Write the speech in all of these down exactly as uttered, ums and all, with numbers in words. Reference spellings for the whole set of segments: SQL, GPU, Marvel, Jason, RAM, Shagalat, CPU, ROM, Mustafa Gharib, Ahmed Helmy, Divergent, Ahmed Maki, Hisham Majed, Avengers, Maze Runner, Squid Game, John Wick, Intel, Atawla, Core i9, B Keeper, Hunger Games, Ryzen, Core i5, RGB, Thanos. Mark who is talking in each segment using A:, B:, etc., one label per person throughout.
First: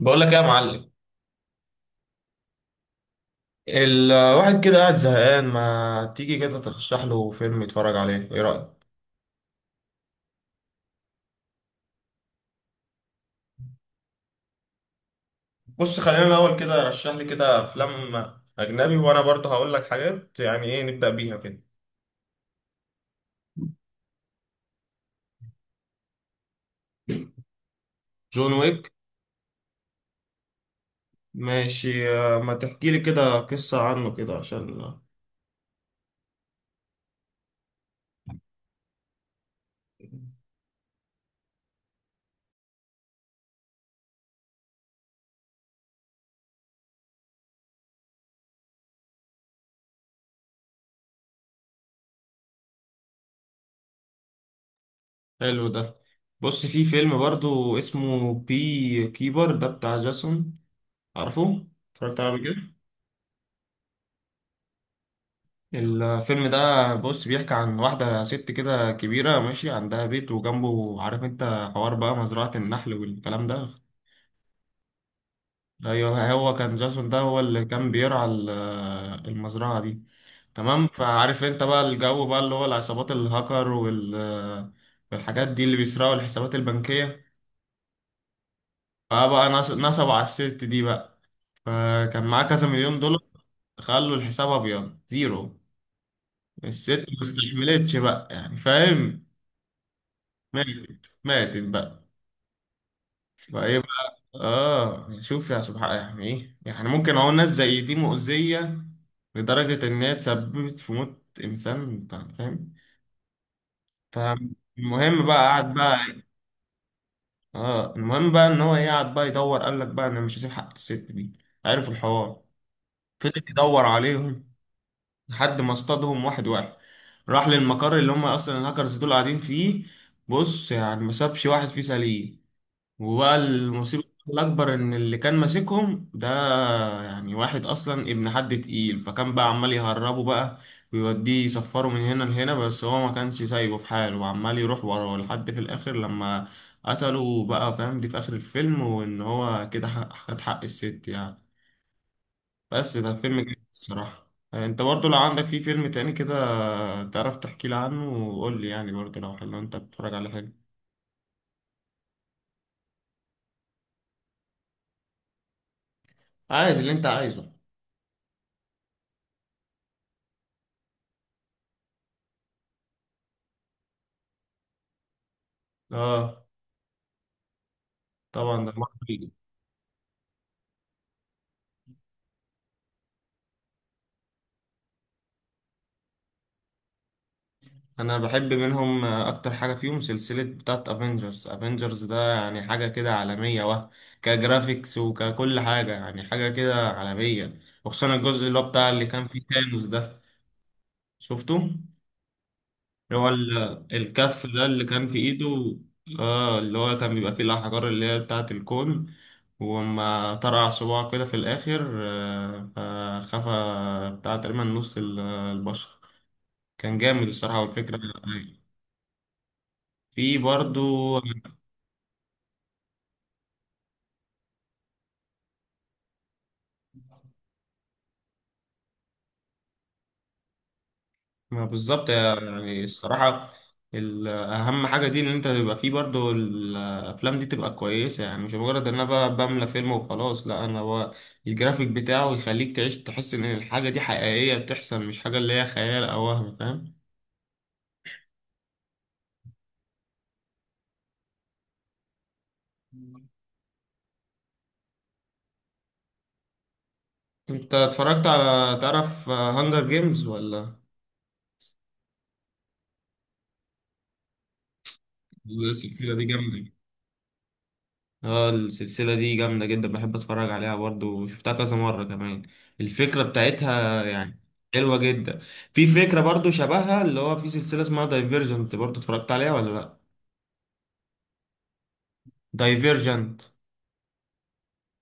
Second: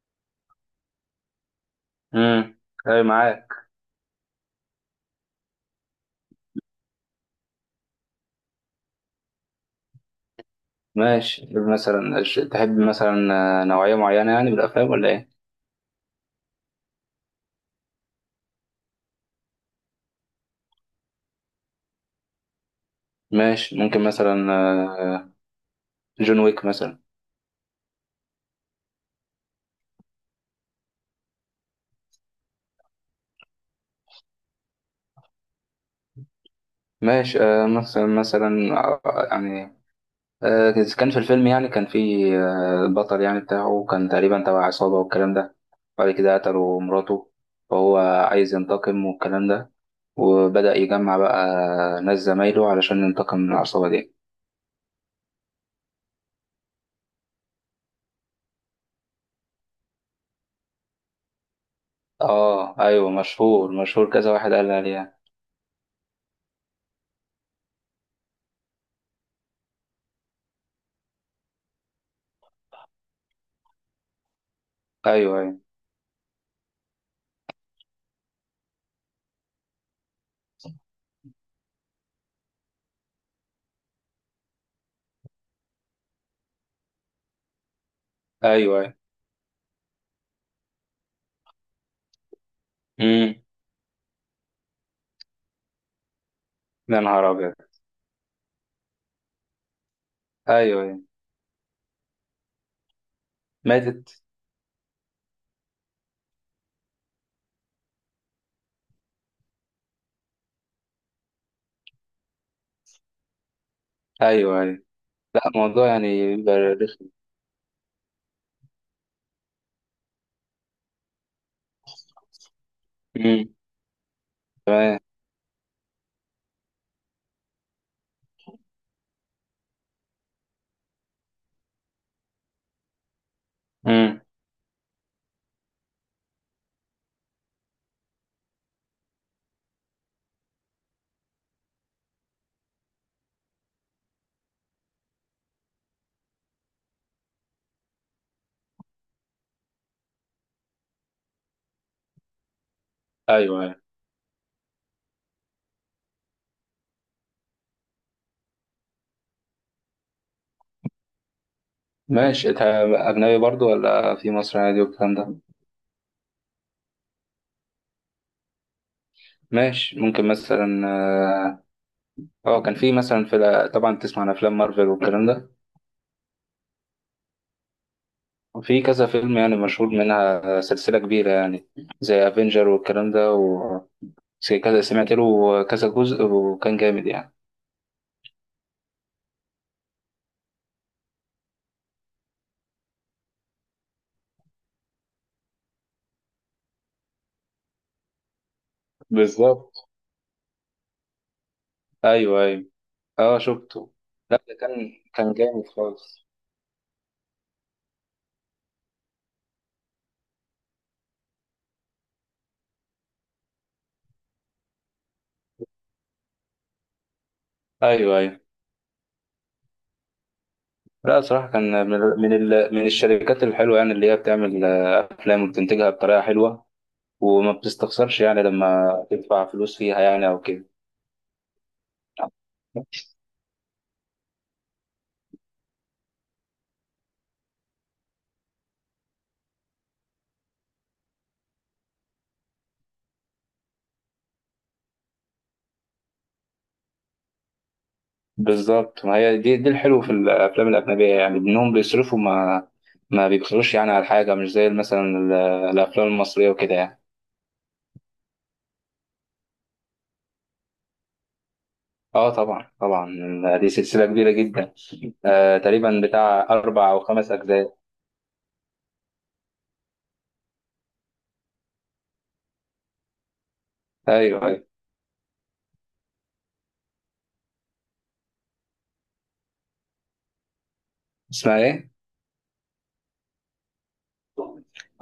A: بقول لك ايه يا معلم.
B: امم. اي معاك.
A: الواحد كده قاعد زهقان، ما تيجي كده ترشح له فيلم يتفرج عليه؟ ايه رأيك؟
B: ماشي مثلا. تحب مثلا. آه، نوعية معينة يعني بالأفلام ولا إيه؟
A: بص، خلينا الاول كده رشح لي كده افلام اجنبي، وانا برضه هقول لك حاجات، يعني ايه نبدأ بيها كده؟
B: ماشي ممكن مثلا. آه، جون ويك مثلا.
A: جون ويك. ماشي آه، ما تحكي لي كده قصة عنه كده عشان.
B: ماشي آه، مثلا مثلا آه، يعني آه، كان في الفيلم يعني كان في آه، البطل يعني بتاعه كان تقريبا تبع عصابة والكلام ده. بعد كده قتلوا مراته فهو عايز ينتقم والكلام ده. وبدأ يجمع بقى ناس زمايله علشان ينتقم من العصابة دي.
A: حلو ده. بص، في فيلم برضه اسمه بي كيبر ده بتاع جاسون. عارفه؟ اتفرجت عليه قبل كده؟
B: اه ايوه، مشهور مشهور، كذا واحد قال لي عليها.
A: الفيلم ده، بص، بيحكي عن واحدة ست كده كبيرة ماشي، عندها بيت وجنبه، عارف انت، حوار بقى مزرعة النحل والكلام ده.
B: ايوه ايوه.
A: ايوه، هو كان جاسون ده هو اللي كان بيرعى ال- آه، المزرعة دي. تمام، فعارف انت بقى الجو بقى اللي هو العصابات الهاكر وال آه، والحاجات دي اللي بيسرقوا الحسابات البنكية.
B: ايوه ايوه.
A: فبقى نص- نصبوا على الست دي بقى. فكان معاه كذا مليون دولار.
B: امم.
A: خلوا الحساب ابيض زيرو. الست
B: يا نهار
A: ما
B: ابيض.
A: استحملتش بقى، يعني فاهم.
B: ايوه ايوه.
A: ماتت ماتت بقى. فايه
B: ماتت.
A: بقى اه، شوف يا سبحان، يعني ايه يعني، ممكن اهو ناس زي دي مؤذية لدرجة ان هي تسببت في موت انسان بتاع- فاهم.
B: ايوه ايوه.
A: فالمهم بقى
B: لا،
A: قعد
B: الموضوع
A: بقى.
B: يعني بيبقى رخم.
A: اه المهم بقى ان هو إيه، قعد بقى يدور، قال لك بقى انا مش هسيب حق الست دي. عارف الحوار. فضل
B: امم.
A: يدور عليهم
B: تمام.
A: لحد ما اصطادهم واحد واحد. راح للمقر اللي هم اصلا الهاكرز دول قاعدين فيه. بص، يعني ما سابش واحد فيه سليم. وبقى المصيبة
B: امم.
A: الأكبر إن اللي كان ماسكهم ده يعني واحد أصلا ابن حد تقيل، فكان بقى عمال يهربه بقى ويوديه يسفره من هنا لهنا، بس هو ما كانش سايبه في حاله وعمال يروح وراه لحد في الآخر، لما قتله بقى، فاهم، دي في آخر الفيلم، وإن هو كده حق- خد حق الست يعني. بس ده فيلم
B: ايوه
A: جامد
B: ايوه.
A: الصراحة. أنت برضو لو عندك فيه فيلم تاني كده تعرف تحكي لي عنه، وقول لي يعني برضو لو حلو، أنت بتتفرج على حاجة
B: ماشي، انت اجنبي برضو ولا في مصر عادي والكلام ده؟
A: عادي اللي أنت عايزه.
B: ماشي ممكن مثلا اه. آه، كان في مثلا في ال- طبعا تسمع عن افلام مارفل والكلام ده.
A: اه طبعا ده
B: في كذا
A: مصري.
B: فيلم يعني مشهور منها سلسلة كبيرة يعني، زي افنجر والكلام ده، و زي كذا سمعت له كذا جزء وكان جامد يعني.
A: انا بحب منهم، آه، اكتر حاجه فيهم سلسله بتاعت افنجرز. افنجرز ده يعني حاجه كده عالميه، وه كجرافيكس وككل حاجه، يعني حاجه كده عالميه. وخصوصا الجزء اللي هو بتاع اللي كان فيه ثانوس
B: بالظبط.
A: ده. شفته؟
B: ايوه ايوه.
A: اللي هو
B: اه
A: ال-
B: شفته. لا
A: الكف
B: ده
A: ده اللي
B: كان
A: كان في
B: كان
A: ايده.
B: جامد خالص.
A: اه اللي هو كان بيبقى فيه الاحجار اللي هي بتاعت الكون، وما طرع صباعه كده في الاخر آه، فخفى بتاع تقريبا نص ال- البشر. كان جامد الصراحه، والفكره
B: ايوه ايوه.
A: في برضو.
B: لا صراحه كان من من ال... من الشركات الحلوه يعني، اللي هي بتعمل آه، افلام وبتنتجها بطريقه حلوه. وما بتستخسرش يعني لما تدفع فلوس فيها يعني او كده.
A: ما بالظبط يعني الصراحة. ال- أهم حاجة دي إن أنت تبقى فيه برضو الأفلام دي تبقى كويسة، يعني مش مجرد إن أنا بقى بملى فيلم وخلاص، لا، أنا هو الجرافيك بتاعه يخليك تعيش، تحس إن الحاجة دي حقيقية بتحصل، مش حاجة اللي هي خيال أو وهم، فاهم.
B: بالظبط، ما هي دي دي الحلو في الافلام الاجنبيه يعني، انهم بيصرفوا، ما ما بيبخلوش يعني على حاجه، مش زي مثلا ال- الافلام المصريه وكده يعني.
A: أنت اتفرجت على، تعرف، هانجر جيمز ولا؟
B: اه طبعا طبعا. دي سلسله كبيره جدا. آه تقريبا
A: السلسلة دي
B: بتاع
A: جامدة.
B: اربع او خمس اجزاء.
A: اه السلسلة دي جامدة جدا، بحب اتفرج عليها برضو وشفتها كذا مرة كمان. الفكرة بتاعتها يعني
B: ايوه أيوه.
A: حلوة جدا. في فكرة برضو شبهها اللي هو في سلسلة اسمها دايفيرجنت، برضو اتفرجت عليها ولا لا؟
B: اسمها ايه؟
A: دايفيرجنت.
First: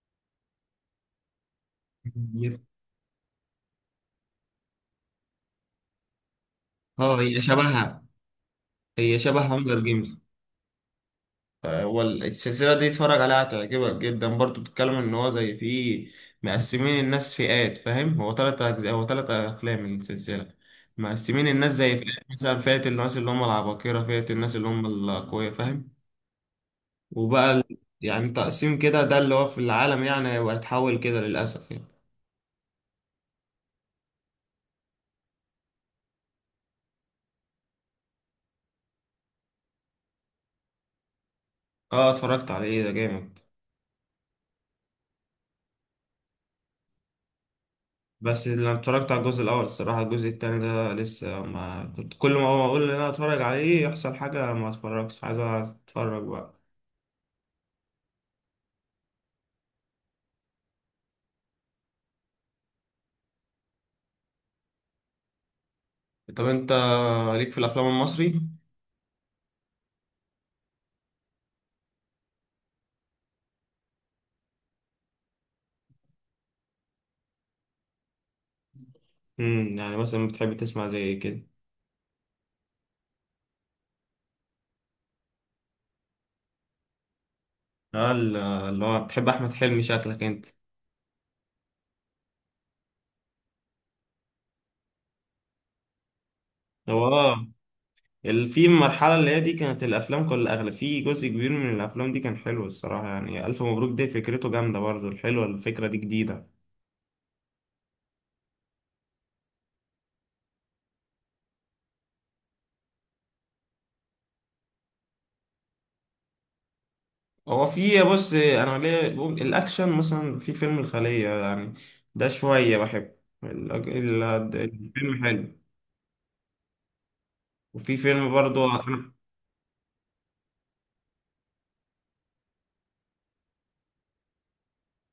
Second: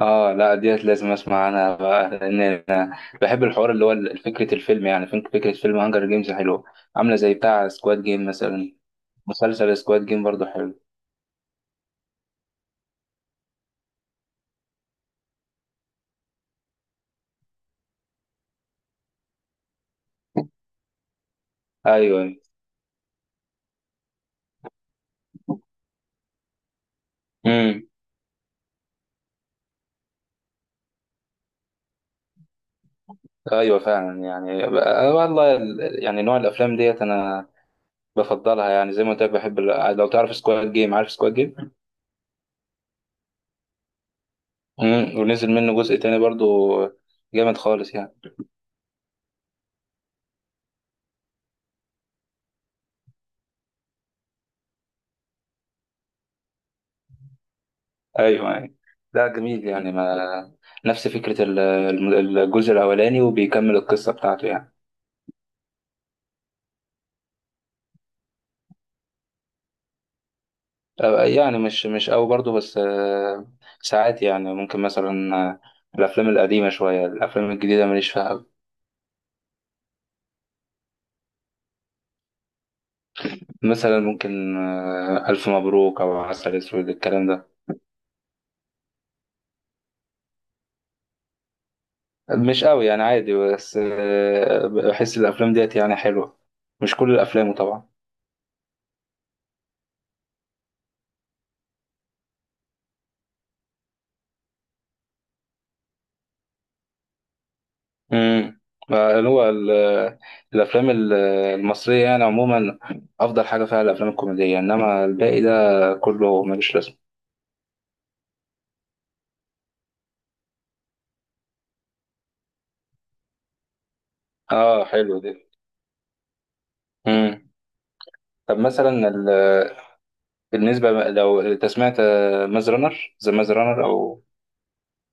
B: اه لا، ديت لازم اسمع عنها بقى، لان انا بحب الحوار اللي هو ال- فكره الفيلم يعني فك- فكره فيلم هانجر جيمز حلوه. عامله
A: اه
B: زي
A: هي
B: بتاع سكواد
A: شبهها،
B: جيم مثلا.
A: هي شبه
B: مسلسل
A: هانجر
B: سكواد
A: جيمز.
B: جيم برضو حلو.
A: هو السلسلة دي اتفرج عليها هتعجبك جدا برضو، بتتكلم ان هو زي في، مقسمين الناس فئات، فاهم، هو تلات اجزاء، هو تلات افلام من السلسلة. مقسمين الناس زي مم. فئات،
B: ايوه.
A: مثلا فئة الناس اللي هم العباقرة، فئة الناس اللي هم الاقوياء، فاهم. وبقى ال-
B: امم.
A: يعني تقسيم كده ده اللي هو في العالم يعني، وهيتحول كده للأسف يعني.
B: ايوه فعلا يعني بقى- والله ال- يعني نوع الافلام ديت انا بفضلها يعني، زي ما قلت لك، بحب ال- لو تعرف سكواد جيم، عارف سكواد جيم.
A: اه اتفرجت على ايه ده جامد.
B: امم. ونزل منه جزء تاني برضو. جامد خالص يعني.
A: بس لما اتفرجت على الجزء الأول الصراحة، الجزء التاني ده لسه ما كنت، كل ما هو أقول إن أنا أتفرج عليه يحصل حاجة ما أتفرجش. عايز أتفرج بقى.
B: ايوه ايوه. لا جميل يعني، ما نفس فكرة ال- الم- الجزء الأولاني وبيكمل القصة بتاعته يعني.
A: طب انت ليك في الافلام المصري؟
B: آه، يعني مش مش قوي برضه، بس. آه، ساعات يعني ممكن مثلا. آه، الأفلام القديمة شوية، الأفلام الجديدة ماليش فيها أوي.
A: امم يعني مثلا بتحب تسمع زي إيه كده.
B: مثلا ممكن آه، ألف مبروك أو عسل أسود الكلام ده.
A: اه ال- اللي هو بتحب احمد حلمي شكلك انت.
B: مش قوي يعني، عادي، بس آه، بحس الأفلام ديت يعني حلوة. مش
A: هو
B: كل
A: اه
B: الأفلام طبعا.
A: ال- في المرحلة اللي هي دي كانت الأفلام كل أغلب، في جزء كبير من الأفلام دي كان حلو الصراحة. يعني ألف مبروك دي فكرته جامدة برضه الحلوة، الفكرة دي جديدة.
B: امم. هو ال- الافلام ال- المصريه يعني عموما افضل حاجه فيها الافلام الكوميديه، انما الباقي ده كله ملوش لازمه.
A: هو في، بص، انا ليه بقول الاكشن مثلا في فيلم الخلية يعني. ده شوية بحبه. ال- ال-
B: اه حلو
A: الفيلم
B: ده.
A: حلو.
B: امم.
A: وفي فيلم
B: طب
A: برضو
B: مثلا
A: انا.
B: ال- بالنسبه بقى- لو انت سمعت ماز رانر، ذا ماز رانر او...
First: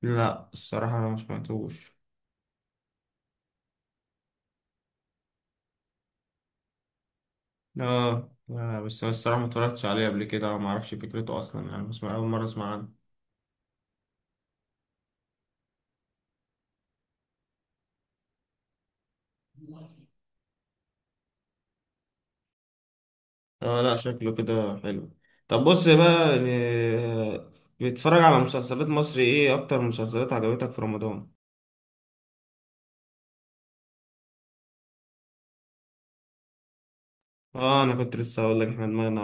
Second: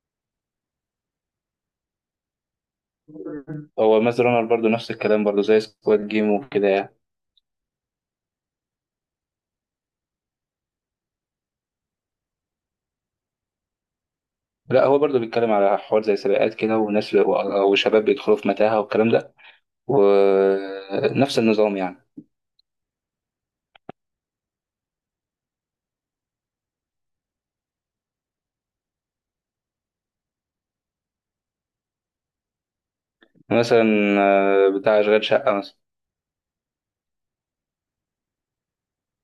A: لا الصراحة انا ما سمعتوش.
B: هو ماز رانر برضه نفس الكلام، برضه زي سكواد جيم وكده يعني.
A: اه لا، بس انا الصراحه ما اتفرجتش عليه قبل كده، ما اعرفش فكرته اصلا، يعني بسمع اول مره اسمع عنه.
B: لا هو برضه بيتكلم على حوار زي سباقات كده، وناس و- وشباب بيدخلوا في متاهة والكلام ده. ونفس النظام يعني.
A: اه لا، شكله كده حلو. طب بص بقى يعني، آه، بتتفرج على مسلسلات مصري ايه؟ اكتر مسلسلات عجبتك في رمضان.
B: مثلا آه، بتاع أشغال شقة مثلا.
A: اه انا كنت لسه هقول لك، احنا دماغنا.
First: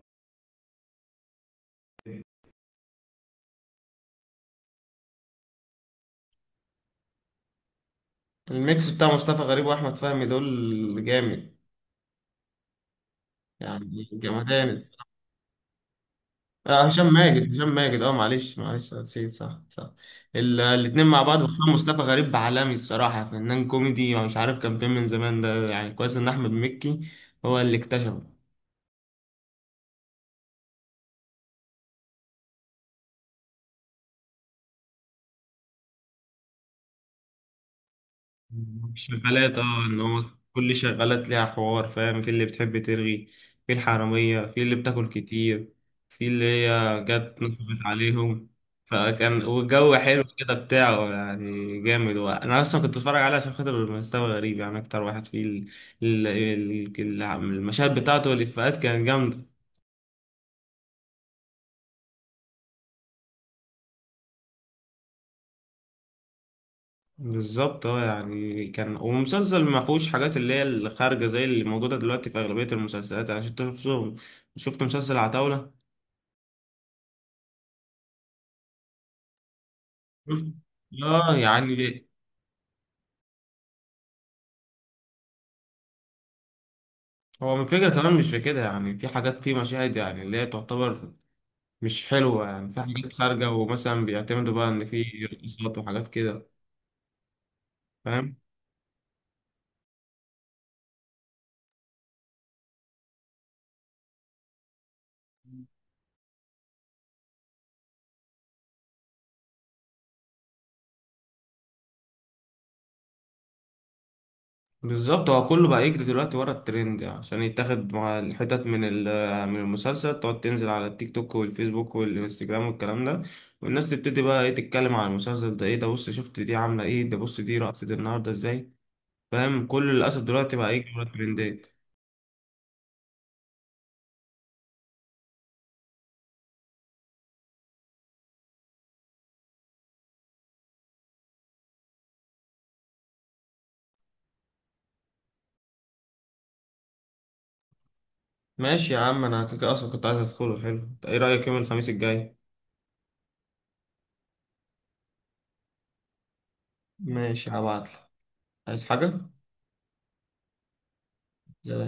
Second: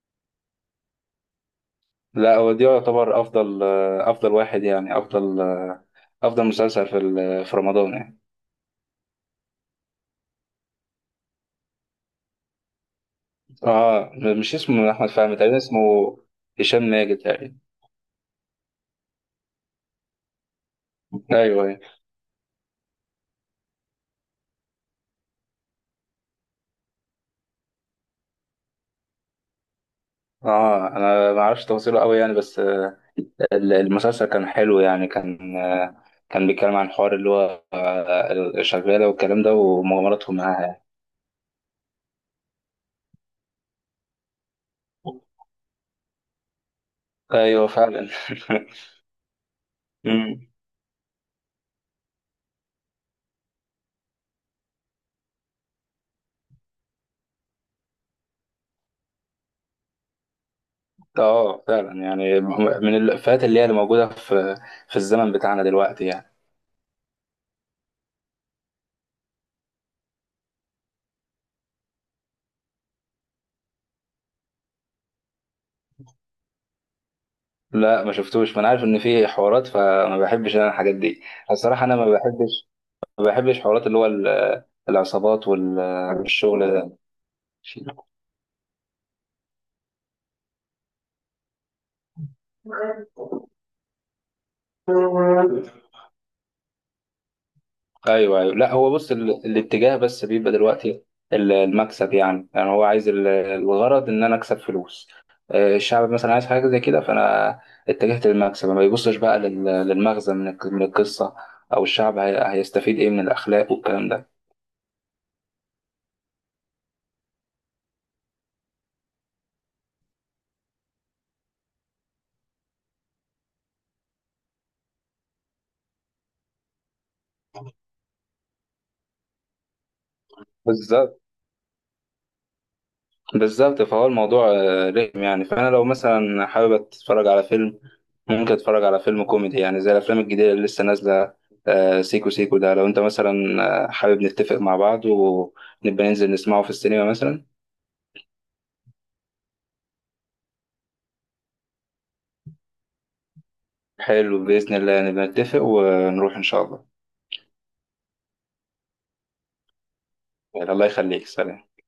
B: لا هو دي يعتبر افضل، افضل واحد يعني، افضل افضل مسلسل في ال- في رمضان يعني.
A: الميكس بتاع مصطفى غريب واحمد فهمي دول جامد، يعني
B: اه مش
A: جمدان.
B: اسمه احمد فهمي تقريبا، اسمه هشام
A: آه هشام
B: ماجد
A: ماجد،
B: تقريبا.
A: هشام ماجد، اه معلش معلش نسيت، صح صح. ال- الاتنين مع بعض،
B: ايوه
A: خصوصا
B: أيوة.
A: مصطفى غريب عالمي الصراحة. فنان كوميدي، مش عارف كان فين من زمان ده، يعني كويس ان احمد مكي هو اللي اكتشفه.
B: اه انا ما اعرفش تفاصيله قوي يعني، بس. آه، ال- المسلسل كان حلو يعني، كان. آه، كان بيتكلم عن حوار اللي هو آه، الشغاله والكلام ده،
A: شغالات اه، ان هو
B: ومغامراتهم معاها
A: كل
B: يعني.
A: شغالات ليها حوار، فاهم، في اللي بتحب ترغي، في الحرامية، في اللي بتاكل كتير، في اللي هي جت
B: ايوه
A: نصبت
B: فعلا.
A: عليهم. فكان والجو حلو
B: مم.
A: كده بتاعه يعني جامد. انا اصلا كنت بتفرج عليه عشان خاطر مستوى غريب يعني، اكتر واحد فيه ال- ال- ال- ال- المشاهد بتاعته والافيهات كانت جامدة.
B: اه فعلا يعني، من الافيهات اللي هي اللي موجوده في في الزمن بتاعنا دلوقتي يعني.
A: بالظبط اه يعني كان، ومسلسل ما فيهوش حاجات اللي هي الخارجة زي اللي موجودة دلوقتي في أغلبية المسلسلات، يعني عشان تشوفهم. شفت مسلسل عتاولة؟
B: لا ما شفتوش، ما انا عارف ان في حوارات، فما
A: شفت؟
B: بحبش انا الحاجات دي.
A: اه يعني،
B: الصراحه انا ما بحبش، ما بحبش حوارات اللي هو ال- العصابات والشغل ده.
A: هو من فكرة كمان مش في كده يعني، في حاجات في مشاهد يعني اللي هي تعتبر مش حلوة، يعني في حاجات خارجة، ومثلا بيعتمدوا بقى إن في رقصات وحاجات كده، فاهم.
B: ايوه ايوه. لا هو بص، ال... الاتجاه بس بيبقى دلوقتي ال- المكسب يعني يعني هو عايز ال- الغرض ان انا اكسب فلوس. آه، الشعب مثلا عايز حاجه زي كده، فانا اتجهت للمكسب، ما بيبصش بقى لل... للمغزى من الك- من القصه، او الشعب هي... هيستفيد ايه من الاخلاق والكلام ده.
A: بالظبط، هو كله بقى يجري دلوقتي ورا الترند يعني، عشان يتاخد مع الحتت من ال- من المسلسل. تقعد تنزل على التيك توك والفيسبوك والانستجرام والكلام ده. والناس تبتدي بقى ايه تتكلم على المسلسل ده، ايه ده بص شفت دي عاملة ايه، ده بص دي رقصت النهاردة ازاي، فاهم، كل للأسف دلوقتي بقى يجري ورا
B: بالظبط،
A: الترندات.
B: بالظبط، فهو الموضوع آه، رخم يعني. فانا لو مثلا حابب اتفرج على فيلم، ممكن اتفرج على فيلم كوميدي يعني، زي الافلام الجديده اللي لسه نازله. آه، سيكو سيكو ده، لو انت مثلا آه، حابب نتفق مع بعض ونبقى ننزل نسمعه في السينما مثلا.
A: ماشي يا عم، انا كده كده اصلا كنت عايز ادخله. حلو، ايه رأيك يوم الخميس الجاي؟
B: حلو، باذن الله نبقى نتفق ونروح ان شاء الله.
A: ماشي هبعتلك. عايز حاجة؟
B: يعني الله يخليك،
A: زي.
B: سلام.